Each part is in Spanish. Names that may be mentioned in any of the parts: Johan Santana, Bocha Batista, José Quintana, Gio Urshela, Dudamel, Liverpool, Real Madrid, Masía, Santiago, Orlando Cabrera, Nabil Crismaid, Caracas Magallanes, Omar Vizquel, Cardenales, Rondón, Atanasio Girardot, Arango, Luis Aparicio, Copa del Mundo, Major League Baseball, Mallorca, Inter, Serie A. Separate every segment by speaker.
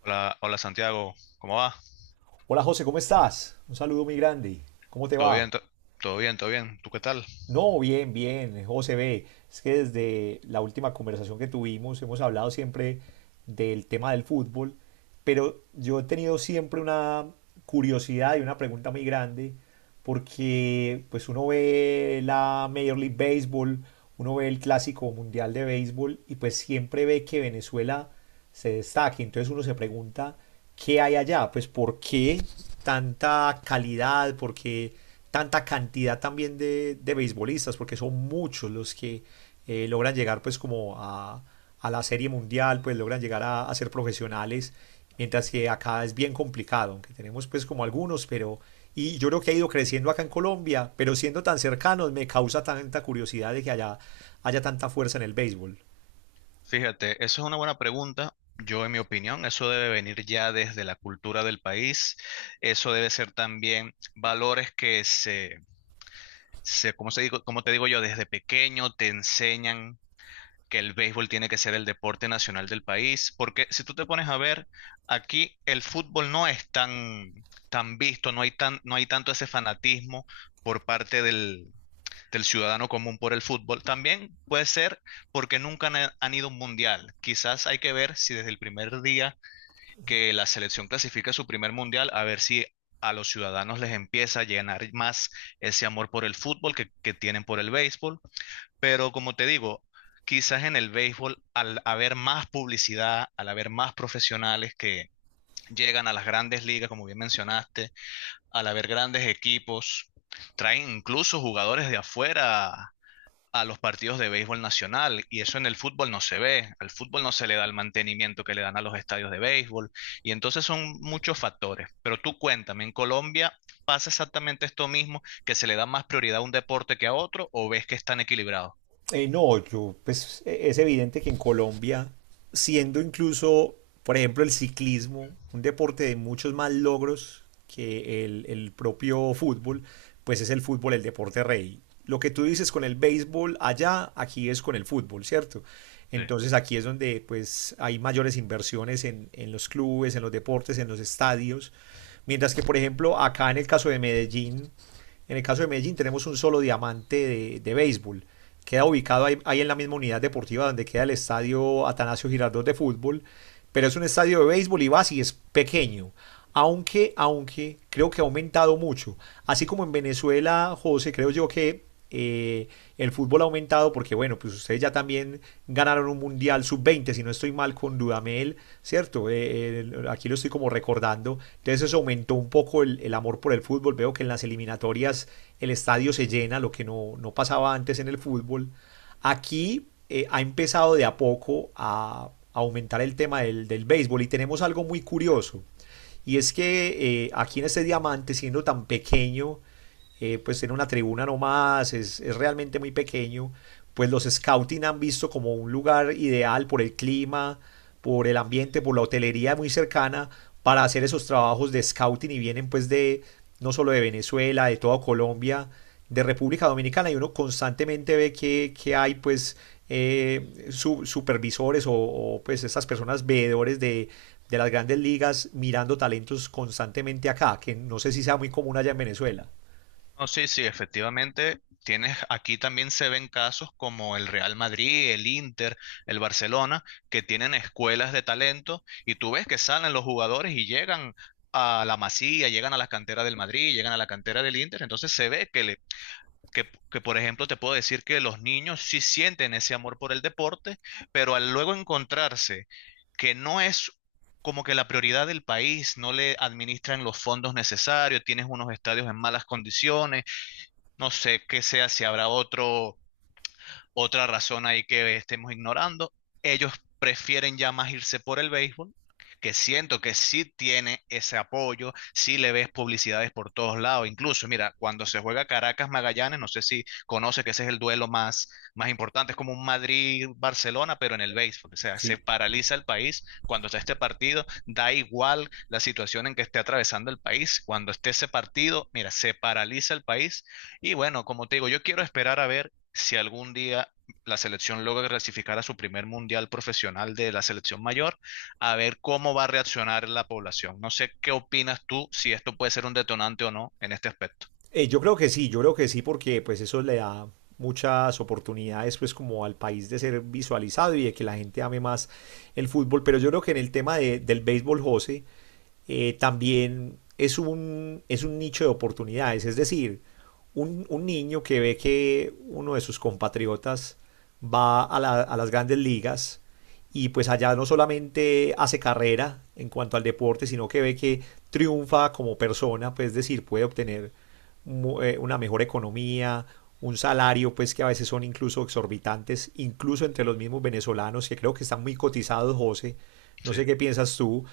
Speaker 1: Hola, hola Santiago, ¿cómo va?
Speaker 2: Hola José, ¿cómo estás? Un saludo muy grande. ¿Cómo te
Speaker 1: ¿Todo
Speaker 2: va?
Speaker 1: bien? to- ¿Todo bien? ¿Todo bien? ¿Tú qué tal?
Speaker 2: No, bien, bien, José B. Es que desde la última conversación que tuvimos hemos hablado siempre del tema del fútbol, pero yo he tenido siempre una curiosidad y una pregunta muy grande porque pues uno ve la Major League Baseball, uno ve el Clásico Mundial de Béisbol y pues siempre ve que Venezuela se destaque. Entonces uno se pregunta, ¿qué hay allá? Pues ¿por qué tanta calidad? ¿Por qué tanta cantidad también de beisbolistas? Porque son muchos los que logran llegar pues como a la serie mundial, pues logran llegar a ser profesionales, mientras que acá es bien complicado, aunque tenemos pues como algunos, pero y yo creo que ha ido creciendo acá en Colombia, pero siendo tan cercanos me causa tanta curiosidad de que haya, haya tanta fuerza en el béisbol.
Speaker 1: Fíjate, eso es una buena pregunta. Yo, en mi opinión, eso debe venir ya desde la cultura del país. Eso debe ser también valores que se, ¿cómo te digo yo? Desde pequeño te enseñan que el béisbol tiene que ser el deporte nacional del país. Porque si tú te pones a ver, aquí el fútbol no es tan visto, no hay tanto ese fanatismo por parte del ciudadano común por el fútbol. También puede ser porque nunca han ido a un mundial. Quizás hay que ver si desde el primer día que la selección clasifica su primer mundial, a ver si a los ciudadanos les empieza a llenar más ese amor por el fútbol que tienen por el béisbol. Pero como te digo, quizás en el béisbol, al haber más publicidad, al haber más profesionales que llegan a las grandes ligas, como bien mencionaste, al haber grandes equipos, traen incluso jugadores de afuera a los partidos de béisbol nacional y eso en el fútbol no se ve, al fútbol no se le da el mantenimiento que le dan a los estadios de béisbol y entonces son muchos factores. Pero tú cuéntame, ¿en Colombia pasa exactamente esto mismo, que se le da más prioridad a un deporte que a otro o ves que están equilibrados?
Speaker 2: No, yo, pues es evidente que en Colombia, siendo incluso, por ejemplo, el ciclismo, un deporte de muchos más logros que el propio fútbol, pues es el fútbol el deporte rey. Lo que tú dices con el béisbol allá, aquí es con el fútbol, ¿cierto?
Speaker 1: Sí.
Speaker 2: Entonces aquí es donde pues hay mayores inversiones en los clubes, en los deportes, en los estadios. Mientras que, por ejemplo, acá en el caso de Medellín, en el caso de Medellín tenemos un solo diamante de béisbol. Queda ubicado ahí, ahí en la misma unidad deportiva donde queda el estadio Atanasio Girardot de fútbol. Pero es un estadio de béisbol y vas y es pequeño aunque, aunque creo que ha aumentado mucho. Así como en Venezuela, José, creo yo que el fútbol ha aumentado porque, bueno, pues ustedes ya también ganaron un Mundial sub-20 si no estoy mal con Dudamel, ¿cierto? Aquí lo estoy como recordando. Entonces eso aumentó un poco amor por el fútbol. Veo que en las eliminatorias el estadio se llena, lo que no, no pasaba antes en el fútbol. Aquí ha empezado de a poco a aumentar el tema del béisbol y tenemos algo muy curioso. Y es que aquí en este diamante, siendo tan pequeño, pues tiene una tribuna nomás, es realmente muy pequeño, pues los scouting han visto como un lugar ideal por el clima, por el ambiente, por la hotelería muy cercana para hacer esos trabajos de scouting y vienen pues de no solo de Venezuela, de toda Colombia, de República Dominicana y uno constantemente ve que hay pues supervisores o pues estas personas veedores de las grandes ligas mirando talentos constantemente acá, que no sé si sea muy común allá en Venezuela.
Speaker 1: No, sí, sí, efectivamente. Tienes, aquí también se ven casos como el Real Madrid, el Inter, el Barcelona, que tienen escuelas de talento y tú ves que salen los jugadores y llegan a la Masía, llegan a la cantera del Madrid, llegan a la cantera del Inter. Entonces se ve que, por ejemplo, te puedo decir que los niños sí sienten ese amor por el deporte, pero al luego encontrarse que no es como que la prioridad del país, no le administran los fondos necesarios, tienes unos estadios en malas condiciones no sé qué sea, si habrá otro. Otra razón ahí que estemos ignorando, ellos prefieren ya más irse por el béisbol, que siento que sí tiene ese apoyo, sí le ves publicidades por todos lados. Incluso, mira, cuando se juega Caracas Magallanes, no sé si conoce que ese es el duelo más, más importante, es como un Madrid-Barcelona, pero en el béisbol. O sea, se
Speaker 2: Sí.
Speaker 1: paraliza el país cuando está este partido, da igual la situación en que esté atravesando el país. Cuando esté ese partido, mira, se paraliza el país. Y bueno, como te digo, yo quiero esperar a ver si algún día la selección logra clasificar a su primer mundial profesional de la selección mayor, a ver cómo va a reaccionar la población. No sé qué opinas tú, si esto puede ser un detonante o no en este aspecto.
Speaker 2: Yo creo que sí, yo creo que sí, porque pues eso le da muchas oportunidades pues como al país de ser visualizado y de que la gente ame más el fútbol, pero yo creo que en el tema del béisbol, José, también es es un nicho de oportunidades. Es decir, un niño que ve que uno de sus compatriotas va a, a las grandes ligas y pues allá no solamente hace carrera en cuanto al deporte, sino que ve que triunfa como persona, pues es decir, puede obtener una mejor economía, un salario pues que a veces son incluso exorbitantes, incluso entre los mismos venezolanos que creo que están muy cotizados, José. No
Speaker 1: Sí,
Speaker 2: sé qué piensas tú,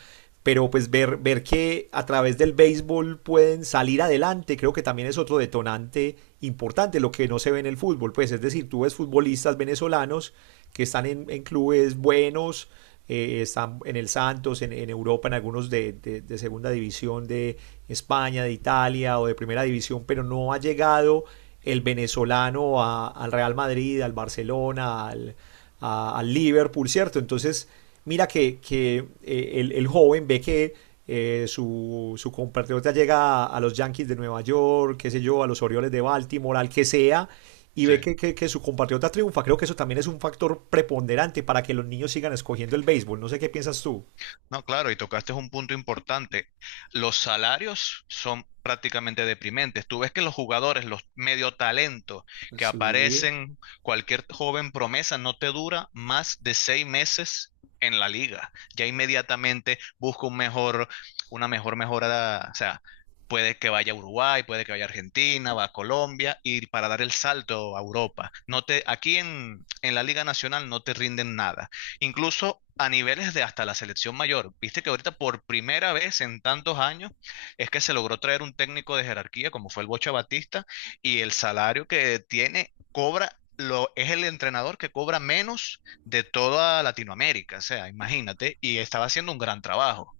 Speaker 2: pero pues ver, ver que a través del béisbol pueden salir adelante, creo que también es otro detonante importante, lo que no se ve en el fútbol, pues es decir, tú ves futbolistas venezolanos que están en clubes buenos, están en el Santos, en Europa, en algunos de segunda división de España, de Italia o de primera división, pero no ha llegado el venezolano a, al Real Madrid, al Barcelona, a Liverpool, ¿cierto? Entonces, mira que el joven ve que su compatriota llega a los Yankees de Nueva York, qué sé yo, a los Orioles de Baltimore, al que sea, y ve
Speaker 1: sí.
Speaker 2: que, que su compatriota triunfa. Creo que eso también es un factor preponderante para que los niños sigan escogiendo el béisbol. No sé qué piensas tú.
Speaker 1: No, claro, y tocaste un punto importante. Los salarios son prácticamente deprimentes. Tú ves que los jugadores, los medio talentos que
Speaker 2: Sí.
Speaker 1: aparecen, cualquier joven promesa, no te dura más de 6 meses en la liga. Ya inmediatamente busca un mejor, una mejor mejora, o sea, puede que vaya a Uruguay, puede que vaya a Argentina, va a Colombia, y para dar el salto a Europa. No te, aquí en la Liga Nacional no te rinden nada incluso a niveles de hasta la selección mayor. Viste que ahorita por primera vez en tantos años es que se logró traer un técnico de jerarquía como fue el Bocha Batista y el salario que tiene cobra lo es el entrenador que cobra menos de toda Latinoamérica, o sea, imagínate, y estaba haciendo un gran trabajo.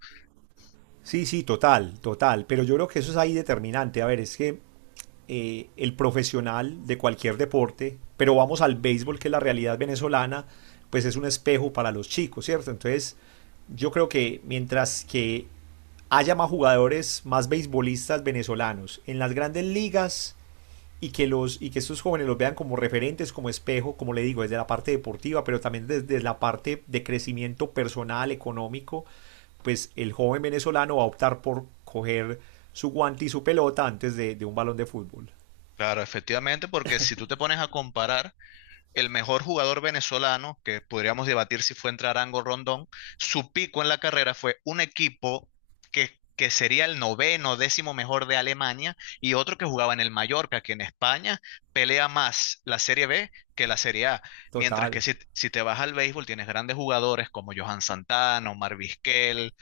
Speaker 2: Sí, sí, total, total. Pero yo creo que eso es ahí determinante. A ver, es que el profesional de cualquier deporte, pero vamos al béisbol, que es la realidad venezolana, pues es un espejo para los chicos, ¿cierto? Entonces, yo creo que mientras que haya más jugadores, más beisbolistas venezolanos en las grandes ligas y que, los, y que estos jóvenes los vean como referentes, como espejo, como le digo, desde la parte deportiva, pero también desde la parte de crecimiento personal, económico, pues el joven venezolano va a optar por coger su guante y su pelota antes de un balón de fútbol.
Speaker 1: Claro, efectivamente, porque si tú te pones a comparar el mejor jugador venezolano, que podríamos debatir si fue entre Arango o Rondón, su pico en la carrera fue un equipo que sería el noveno, décimo mejor de Alemania y otro que jugaba en el Mallorca, que en España pelea más la Serie B que la Serie A. Mientras
Speaker 2: Total.
Speaker 1: que si, si te vas al béisbol, tienes grandes jugadores como Johan Santana, Omar Vizquel,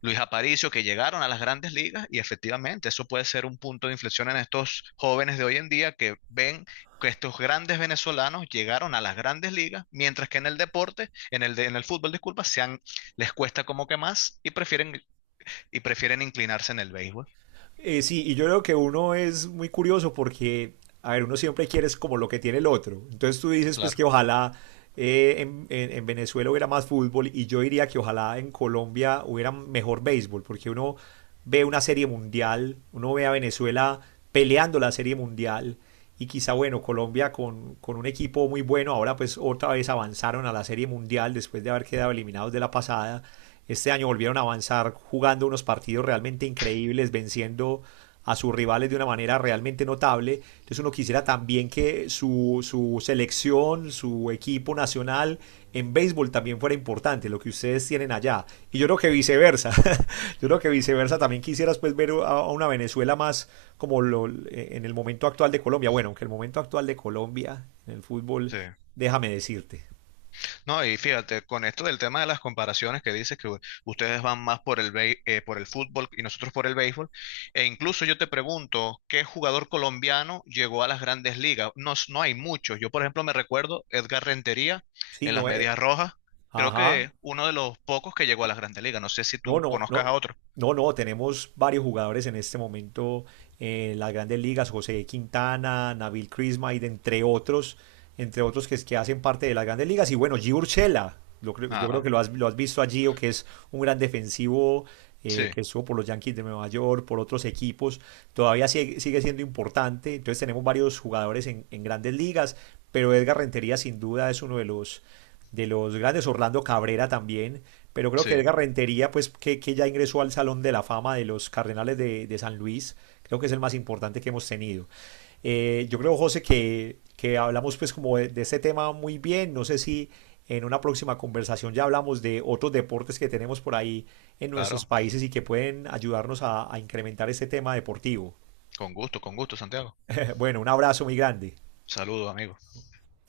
Speaker 1: Luis Aparicio, que llegaron a las grandes ligas y efectivamente eso puede ser un punto de inflexión en estos jóvenes de hoy en día que ven que estos grandes venezolanos llegaron a las grandes ligas, mientras que en el deporte, en el, en el fútbol, disculpa, les cuesta como que más y prefieren inclinarse en el béisbol.
Speaker 2: Sí, y yo creo que uno es muy curioso porque, a ver, uno siempre quiere es como lo que tiene el otro. Entonces tú dices pues
Speaker 1: Claro.
Speaker 2: que ojalá en Venezuela hubiera más fútbol y yo diría que ojalá en Colombia hubiera mejor béisbol, porque uno ve una serie mundial, uno ve a Venezuela peleando la serie mundial y quizá bueno, Colombia con un equipo muy bueno, ahora pues otra vez avanzaron a la Serie Mundial después de haber quedado eliminados de la pasada, este año volvieron a avanzar jugando unos partidos realmente increíbles, venciendo a sus rivales de una manera realmente notable, entonces uno quisiera también que su selección, su equipo nacional en béisbol también fuera importante, lo que ustedes tienen allá, y yo creo que viceversa, Yo creo que viceversa también quisieras pues ver a una Venezuela más como lo, en el momento actual de Colombia. Bueno, aunque el momento actual de Colombia en el fútbol,
Speaker 1: Sí.
Speaker 2: déjame decirte.
Speaker 1: No, y fíjate, con esto del tema de las comparaciones que dices que ustedes van más por el fútbol y nosotros por el béisbol, e incluso yo te pregunto, ¿qué jugador colombiano llegó a las grandes ligas? No, no hay muchos. Yo, por ejemplo, me recuerdo Edgar Rentería
Speaker 2: Sí,
Speaker 1: en las
Speaker 2: no es.
Speaker 1: Medias Rojas, creo
Speaker 2: Ajá.
Speaker 1: que uno de los pocos que llegó a las grandes ligas. No sé si
Speaker 2: No,
Speaker 1: tú
Speaker 2: no, no,
Speaker 1: conozcas a otro.
Speaker 2: no, no, tenemos varios jugadores en este momento en las grandes ligas, José Quintana, Nabil Crismaid, entre otros que, que hacen parte de las grandes ligas. Y bueno, Gio Urshela, yo creo
Speaker 1: Ah,
Speaker 2: que lo has visto a Gio, que es un gran defensivo
Speaker 1: sí,
Speaker 2: que estuvo por los Yankees de Nueva York, por otros equipos, todavía sigue, sigue siendo importante. Entonces tenemos varios jugadores en grandes ligas, pero Edgar Rentería sin duda es uno de los grandes, Orlando Cabrera también, pero creo que
Speaker 1: sí,
Speaker 2: Edgar Rentería, pues que ya ingresó al Salón de la Fama de los Cardenales de San Luis, creo que es el más importante que hemos tenido. Yo creo, José, que hablamos pues como de este tema muy bien, no sé si en una próxima conversación ya hablamos de otros deportes que tenemos por ahí en nuestros
Speaker 1: claro.
Speaker 2: países y que pueden ayudarnos a incrementar este tema deportivo.
Speaker 1: Con gusto, Santiago.
Speaker 2: Bueno, un abrazo muy grande.
Speaker 1: Saludos, amigo.